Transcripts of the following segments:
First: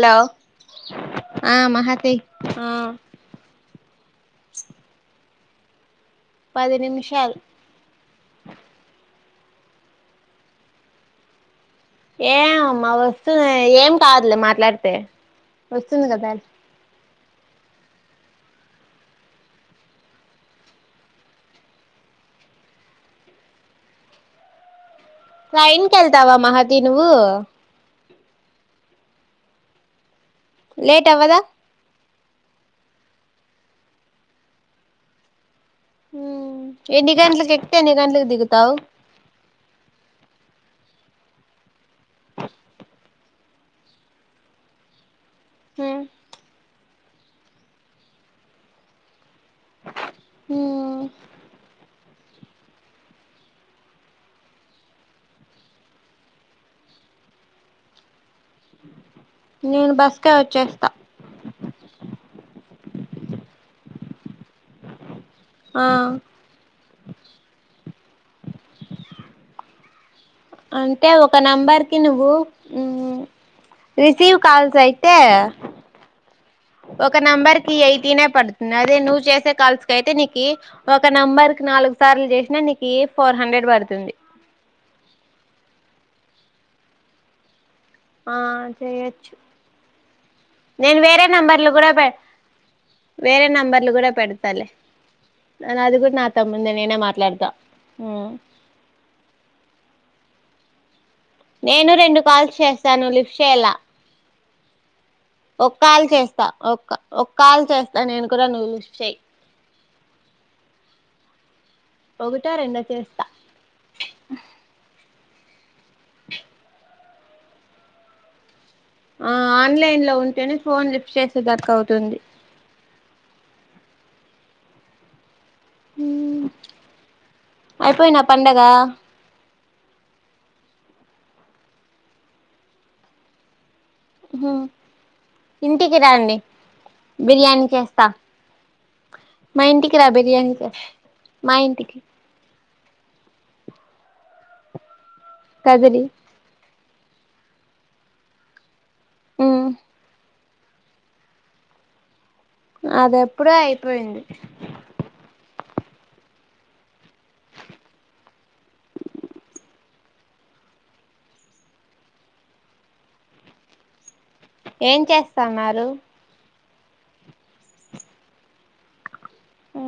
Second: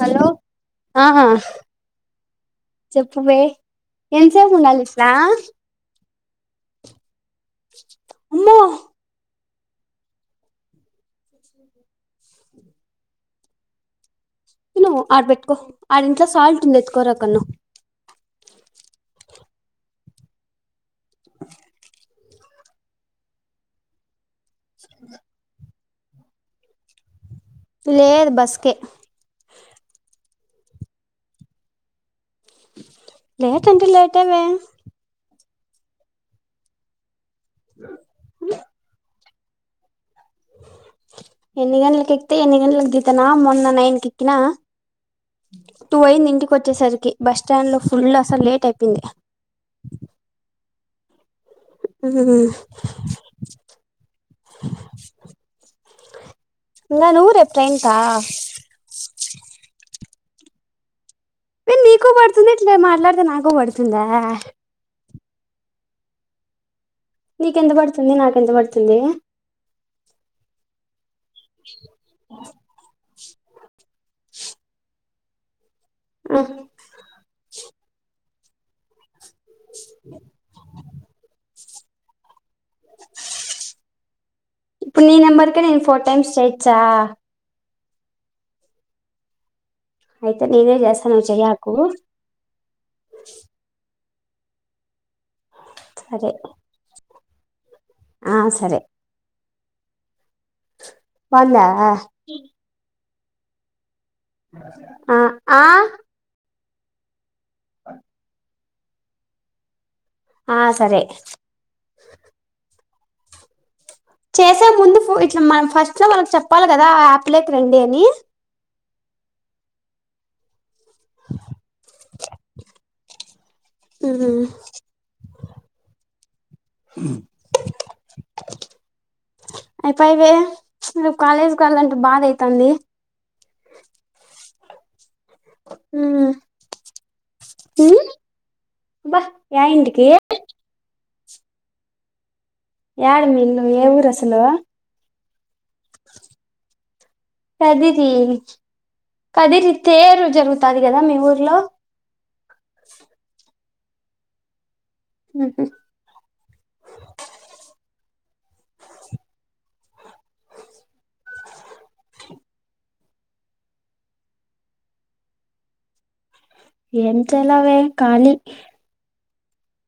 Hello ఆహా ఆ మహాతి ఆ చెప్పువే ఎంత సేపు ఉండాలి ఇట్లా పదినిమిషాలు అమ్మో ఏమ్ మా వస్తున్నయ్ ఏం కాద్ ఆడబెట్టుకో ఆడ్ ఇంట్లో సాల్ట్ ఉంది ఎతుకోర కన్నా ట్రైన్ కీ కెల్తవా మహతి నువ్వు లేదు బస్కే లేట్ అవ్వదా లేట్ అంటె లేట్వే ఎన్ని గంటలకి ఎక్తే ఎన్ని గంటలక్ దిగుతావు ఎన్ని గంటలకి ఎక్తే ఎన్ని గంటలకి దితనా మొన్న నైన్కి ఎక్కినా టూ అయింది ఇంటికి ఓచ్చేసరికి బస్ స్టాండ్లో ఫుల్ అసలు లేట్ అయిపోంది హూ ఇది పిల్ల నువ్వు రేపు ట్రైన్స్క నేను బస్కే ఓచ్చేస్తా ఏ నీకు పడుతుంది ఇట్లే మాట్లాడితే నాకు పడుతుందా ఆ తుంది నాకెంత పడుతుంది అంటే అది ఒక నంబర్ కి నువ్వు మ్ రసీవ్ కాల్స్ అయితే ఆ ఒక నెంబర్ కి ఎయిటీనే పడుతుంది అదే నువ్వు చేసే కల్స్కి అయితే నీకి ఒక నెంబర్ నాలుగు సార్లు చే ఇప్పుడు ఈ నంబర్కే నేను ఫోర్ టైమ్స్ చేయిచ్చా ఆ చేయచ్చు అయితే నేనే నేను చేస్తాను వేరే నువ్వు నంబర్లు చెయ్యకు కూడా పె వేరే నంబర్లు కూడా పెడతలేే న అది కూడా నా సరే తముందే నేనే మాట్లాడత ఆ సరే వందా ఆ నేను రెండు కాల్స్ చేశాను లిఫ్ట్ చేయాల [unintelligible] ఆ ఒ కాల్ చేస్తా ఒక ఒ కాల్ చేస్తా నేను కూడా నువ్వు చ్చేయి ఆ సరే ఒక్కట రెండా చే చేసే ముందు ఫో ఇట్లా మనం ఫస్ట్ లో మనకు చెప్పాలి కదా ఆ అప్ లోకి రండి అని ఆ ఆన్లైన్ లో ఉంటేనే ఫోన్ లిఫ్ట్ చేసే దక ఉంటుంది ఉహు మ్ అయిపోయి నా పండగా అయిపోవే రేపు కాలేజ్కి వెళ్లాలంటే బాధ ఐతంది హు ఇంటికి మ్మ్ రండి బిర్యానీ మ్మ్ చేస్తా అబ్బా యా మీ ఇంటికి రా బిర్యానీ చెస్ మా ఇంటికి యడ మీది నువ్ ఏ ఊరు అసలు కదిరీ కదిరీ మ్మ్ కదిరీ తేరు జరుగు కాదు కదా మీ ఊర్లో అది ఎప్పుడో అయిపోయింది ఉహ్మ్ ఏం చేస్తన్నారు ఏం చలవే కాలి ఆ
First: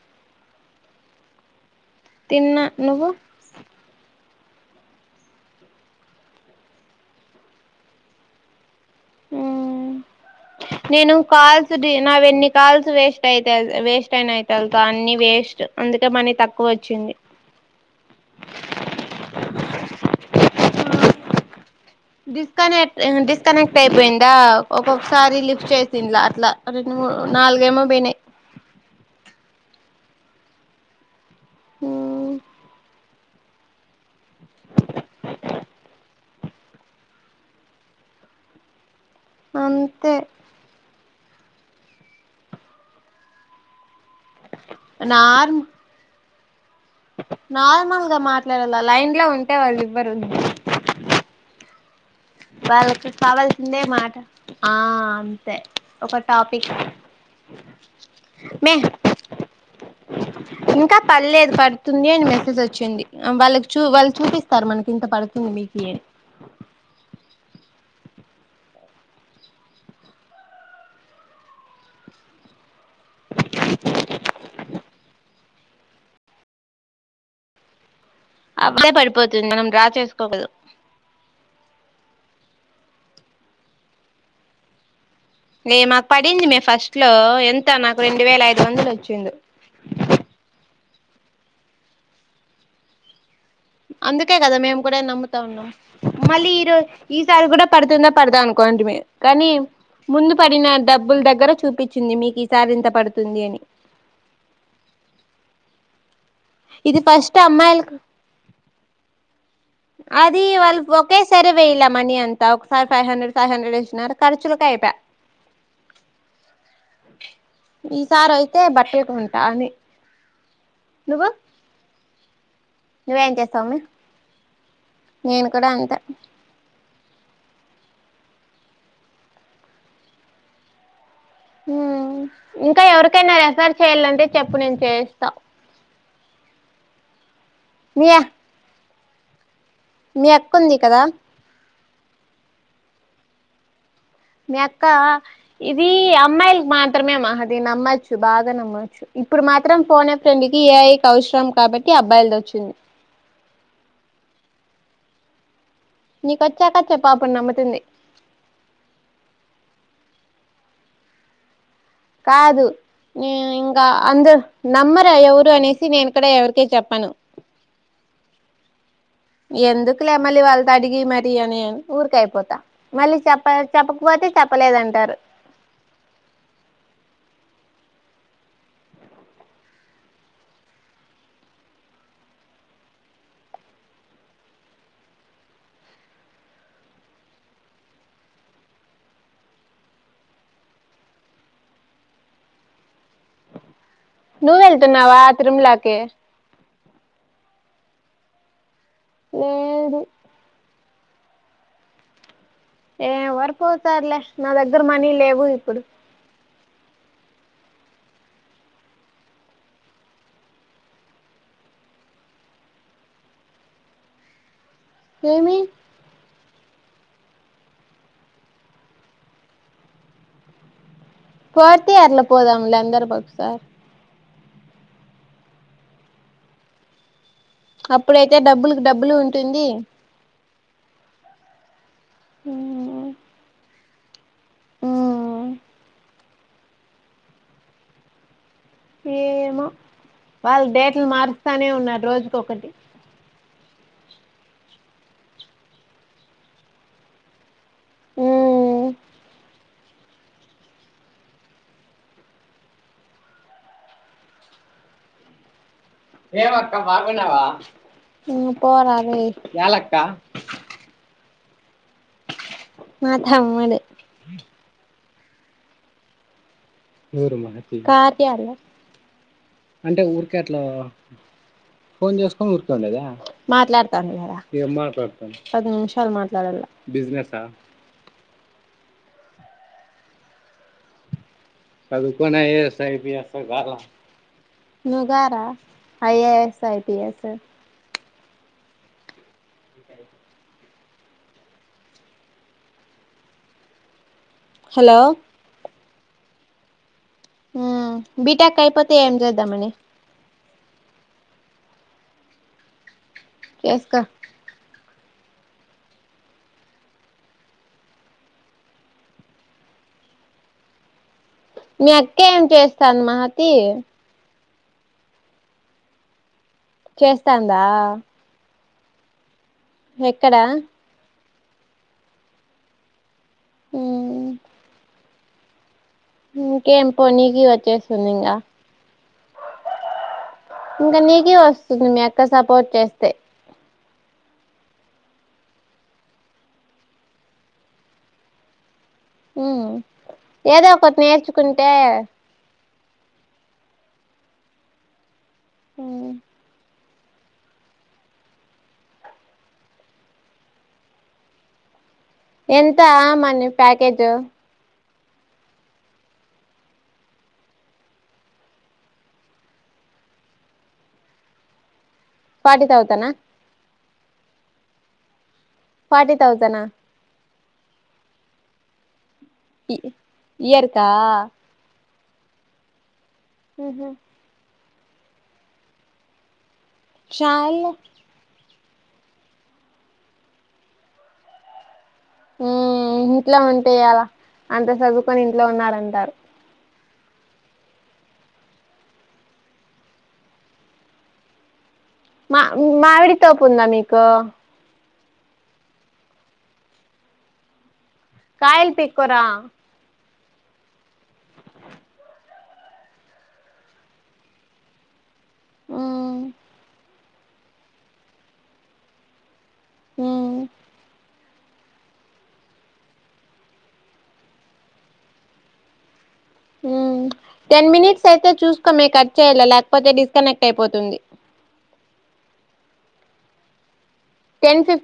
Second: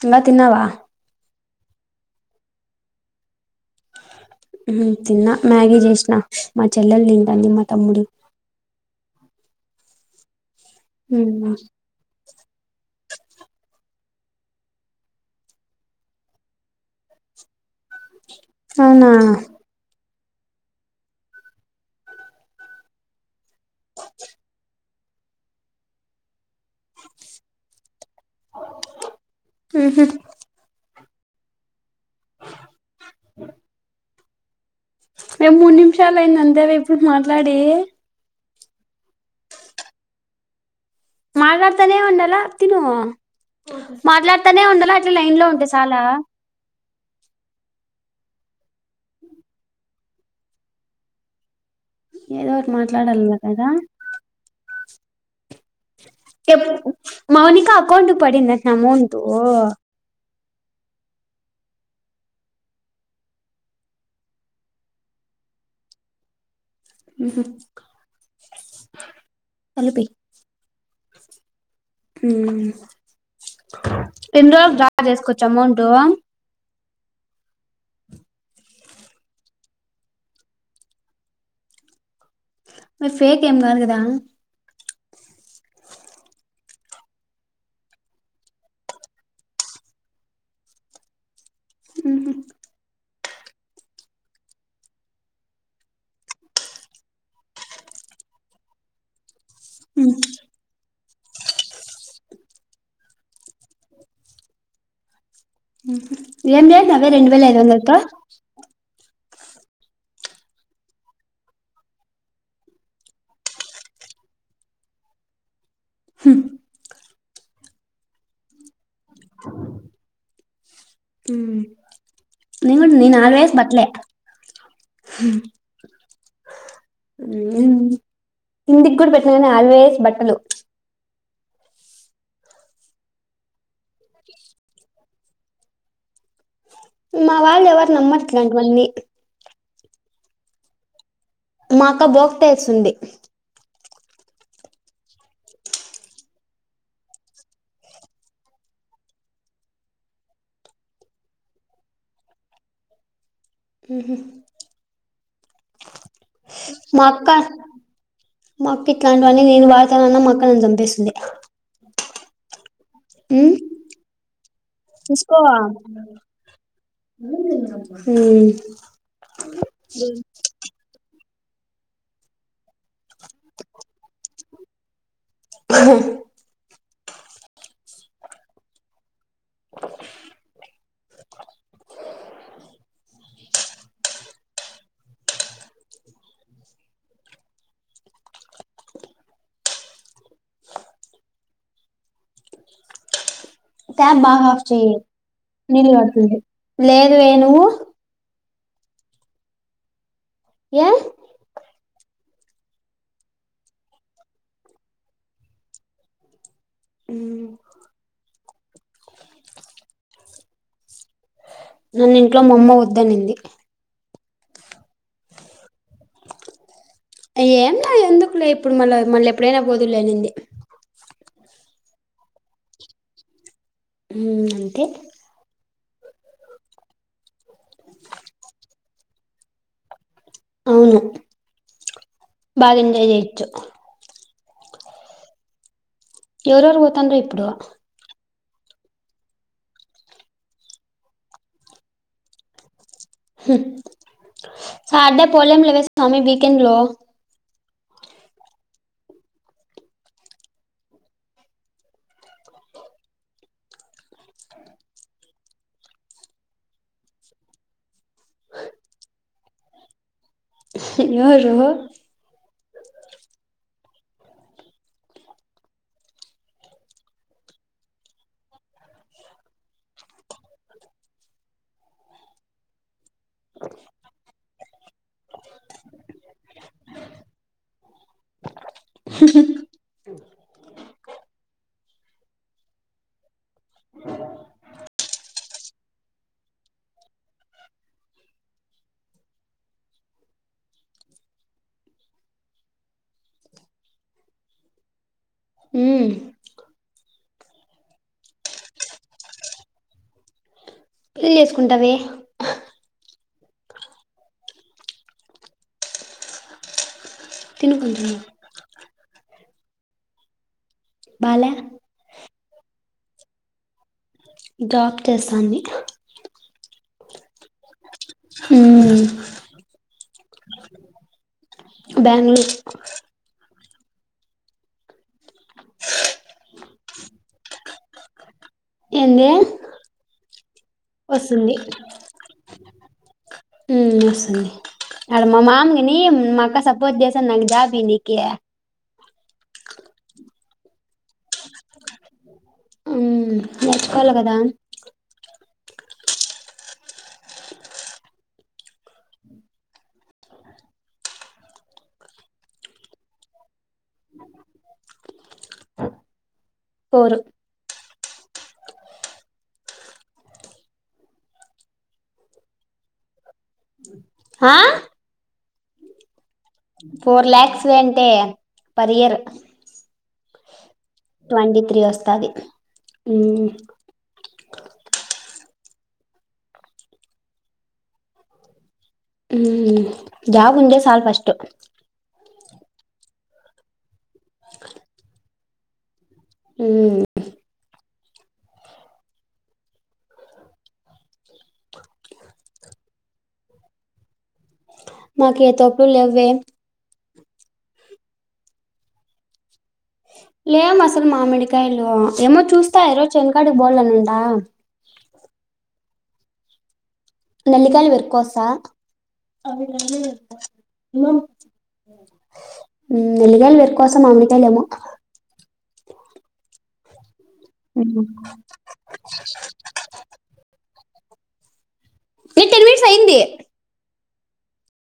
తిన్న తిన్నావా తిన్న నువ్వు ఉమ్ తిన్నా మ్యాగీ జేస్నా మా చెల్లెల్ తింటాది మా తమ్ముడు ఊ నేను మ్మ్ కాల్స్ డి నావెన్ని కాల్స్ వేస్ట్ ఐతయ్ అవి వేస్ట్ ఐనయతే అవ్ అన్ని వేస్ట్ అందుకే మనీ తక్కువోచ్చింది అవునా డిస్కనెక్ట్ ఇ డిస్కనెక్ట్ ఐపోయిందా ఒ ఒకొక్సారి లిఫ్ట్ చేసింలా అట్లా రెండు మూడ్ నాల్గేమో బొయ్నాయ్ ఉహు ఉ మేమ్ మూడ్ నిమ్షాల్ ఐందంతేవె ఇప్పుడ్ మాట్లాడి అంతే మాట్లాడ్తనేే ఉండలా తిను మాట్లాడ్తానే ఉండాల ఇట్లా లైన్ లో ఉంటే సాలా నార్మల్గా మాట్లాడాల లైన్ లో ఉంటే వాళ్ళివ్వరు ఏదో ఒకటి వాళ్ళక్కి మాట్లాడాల కదా కావాల్సిందే మాట ఒక ఎప్ టాపిక్ మౌనికా అకౌంట్క్ మే పడిందాట్న అమౌంటు ఇంకా పల్లేద్ పడ్తుంది అని మెసేజోచ్చింది వాళ్ళక్ చూ వాళ్ చూపిస్తారు మనకింత పడుతుం నికి ఉహు కలిపి ఉమ్ పెన్లొ డ్రా చేస్కోచ్చ అమౌంటు అప్డే పడిపోతుంది మనం డ్రా చేస్కోవదు మీర్ ఫేకేం గద్ గదా నె మాక్ పడింది మే ఫస్ట్ లో ఎంత నాకు రెండు వేల ఐదు వందలోచ్చిందు ఉహు అందుకే గదా మేమ్ గూడా నమ్ముతా ఉన్నాం మళ్ళీ ఈ రొజ్ ఈసారి గూడా పడ్తుందా పడ్ద అన్కు కొంటిమి కానీ ముందు పడిన డబ్ బ్బుల్ దగ్గర చూపిచింది మీకిసార్ ఇంత పడ్తుంది అని ఉహు ఏం ఇది జేస్నావే ఫస్ట్ రెండువేల ఐదవందల్ అమ్మాయిలకు తో అది వాళ్ ఒకేసారి వైలే మనీ అంతా ఒక్సారి ఫైవ్ హండ్రెడ్ ఫైవ్ హండ్రెడ్ ఎస్నర్ ఖర్చులకై ఐపై ఈసారైతే బట్టల్ కొంటా అని నువ్వు నేను గు నేన్ నువ్వేం ఆల్వేస్ చేస్తావమ్మి బట్లే నేను కూడా అంతే ఉమ్ ఇంటిక్ గూడ్ పెట్న గని ఆల్వేస్ బట్టలు ఉమ్ ఇంకా ఎవర్కైనా రెఫర్ చేయాలంటే చెప్పు నేన్ చేస్తా మా వాళ్ ఎవర్ మీ నమ్మట్లే ఇంకివన్నీ మీ అక్కుంది కదా మా అక్క బోక్ తెల్సుంది మియక్క ఇది అమ్మాయిల్ మాత్రమే మాహ దిన్ నమ్మచ్చు బాగా నమ్మచ్చు ఇప్పుడు మాత్రం ఫోన్ ఎ ఫ్రెండ్ కి ఏఐ కౌవ్సరం కాబట్టి అబ్బాయిల్ దచ్చింది ఉహు నీకు వచ్చాక చెప్పు అప్పుడు మాక్క నమ్ముతుంది మాక్కిట్లాంట్వన్నీ నీన్ బ ద్ తన నమ్మకాన్ని జంపేసింది కాదు నేనింకా అందర్ నమ్మరు చూసుకో ఎవరు అనేసి నేన్కూడ ఎవర్కీ చెప్పాను హుమ్ ఎందుకులే మళ్ళీ వాళ్ళతో అడిగి మరి అని ఊరికె అయిపోతా మళ్ళీ చెప్ప చెప్పకపోతే చెప్పలేదంటారు టాప్ బాగా నువ్వు ఆఫ్ చెయ వెళ్తున్నావా నీలు తిరుమలకి కారుతుంది లేదు ఏ ఏ ఎవ్వరు పోతారు లే నా దగ్గర మనీ లేవు ఇప్పుడు ఉమ్ నన్న్ ఇంట్లో మా అమ్మ వద్దనింది ఏమీ ఏంలే ఎందుకులే ఇప్పుడు మళ్ళా మళ్ళీ ఎప్పుడైనా పోదువు లే ఆనింది ఫోర్త్ ఇయర్ లో పోదాము లే అందరం ఒక్కసారి ఉమ్ అంతే అప్పుడైతే డబ్బులకి డబ్బులు ఉంటుంది అవును బాగా ఎంజాయ్ జేయచ్చు ఉమ్ ఎవరు ఎవరు పోతాండ్రు ఇప్పుడు ఏమో వాళ్ళు డేట్లు మారుత్తానే ఉన్నారు రోజుకొక్కటి సార్డే పోలేం లేవే స్వామి వీకెండ్ లో ఉమ్ ఏవక్క మగున్నావా నువ్వు పోరారే ఏలక్క ఎవరు మా థమ్ముడు కార్య రా మాట్లాడత్తాన్ పది నిముషాలు మాట్లాడాలా సదుకొని ఐఏఎస్ సో ఐపిఎస్ గాల గార IAS, IPS hello um um B. Tech అయ్యిపోతే ఏం జేదాం మని పెళ్లి చేసుకుంటావే ఎస్కో తినుకుంటు బాలే మీ అక్కే ఏం చేస్తాంది మహతీ జాబ్ చేస్తాంది చేస్తాందా ఉమ్ ఎక్కడ బెంగళూరు ఉమ్ ఇంకేంపో నీకీ వచ్చే ఏంది ఇంకా నీకి వస్తుంది మీ అక్క సపోర్ట్ చేస్తే ఉమ్ [unintelligible] ఆడు మా మామయ్య నీ మా అక్క సపోర్జ జేసాంద్ నాక్ జాబ్ ఈయనికీ ఉమ్ ఏదో ఒక్కట్ నేర్చుకుంటే ఉమ్ నేర్చుకోవాల కదా ఉమ్ ఎంత ఆ money package four forty thousand నా హా ఫార్టీ థౌసనా ఫోర్ ల్యాక్స్ అంటే పర్ ఇయర్ ఇయర్ కా ట్వంటీ త్రీ ఒస్తాది ఉహ్మ్ చాల్లే ఉమ్ జాబ్ ఉంటే సాల్ ఫస్ట్ ఉమ్ ఇంట్ల ఉంటయి యేలా అంత చదువుకొని ఇంట్లో ఉన్నారంటారు ఉమ్ మ మామిడి తోపు ఉందా మీక్ మాకు ఏ తోప్పుల్లెవ్వే కాయల్ పీక్కురా లేం అసలు మామిడికాయలు ఏమో చూస్తా ఇ రోజ్ చైనకాడిక్ బోలేనుండా ఉమ్ నల్లి కాయలు పెర్కొస్తా మ్మ్ ఉమ్ నెల్లిగయలి పెర్ కోస్ మామిడికాయలేమో ఉమ్ టెన్ మ్మ్ మినిట్స్ అయితే చూసుకో మీ కట్ చేయాల లేకపోతే డిస్కనెక్ట్ అయిపోతుంది ఎ టెన్ మినిట్స్ అయింది టెన్ ఫిఫ్టీ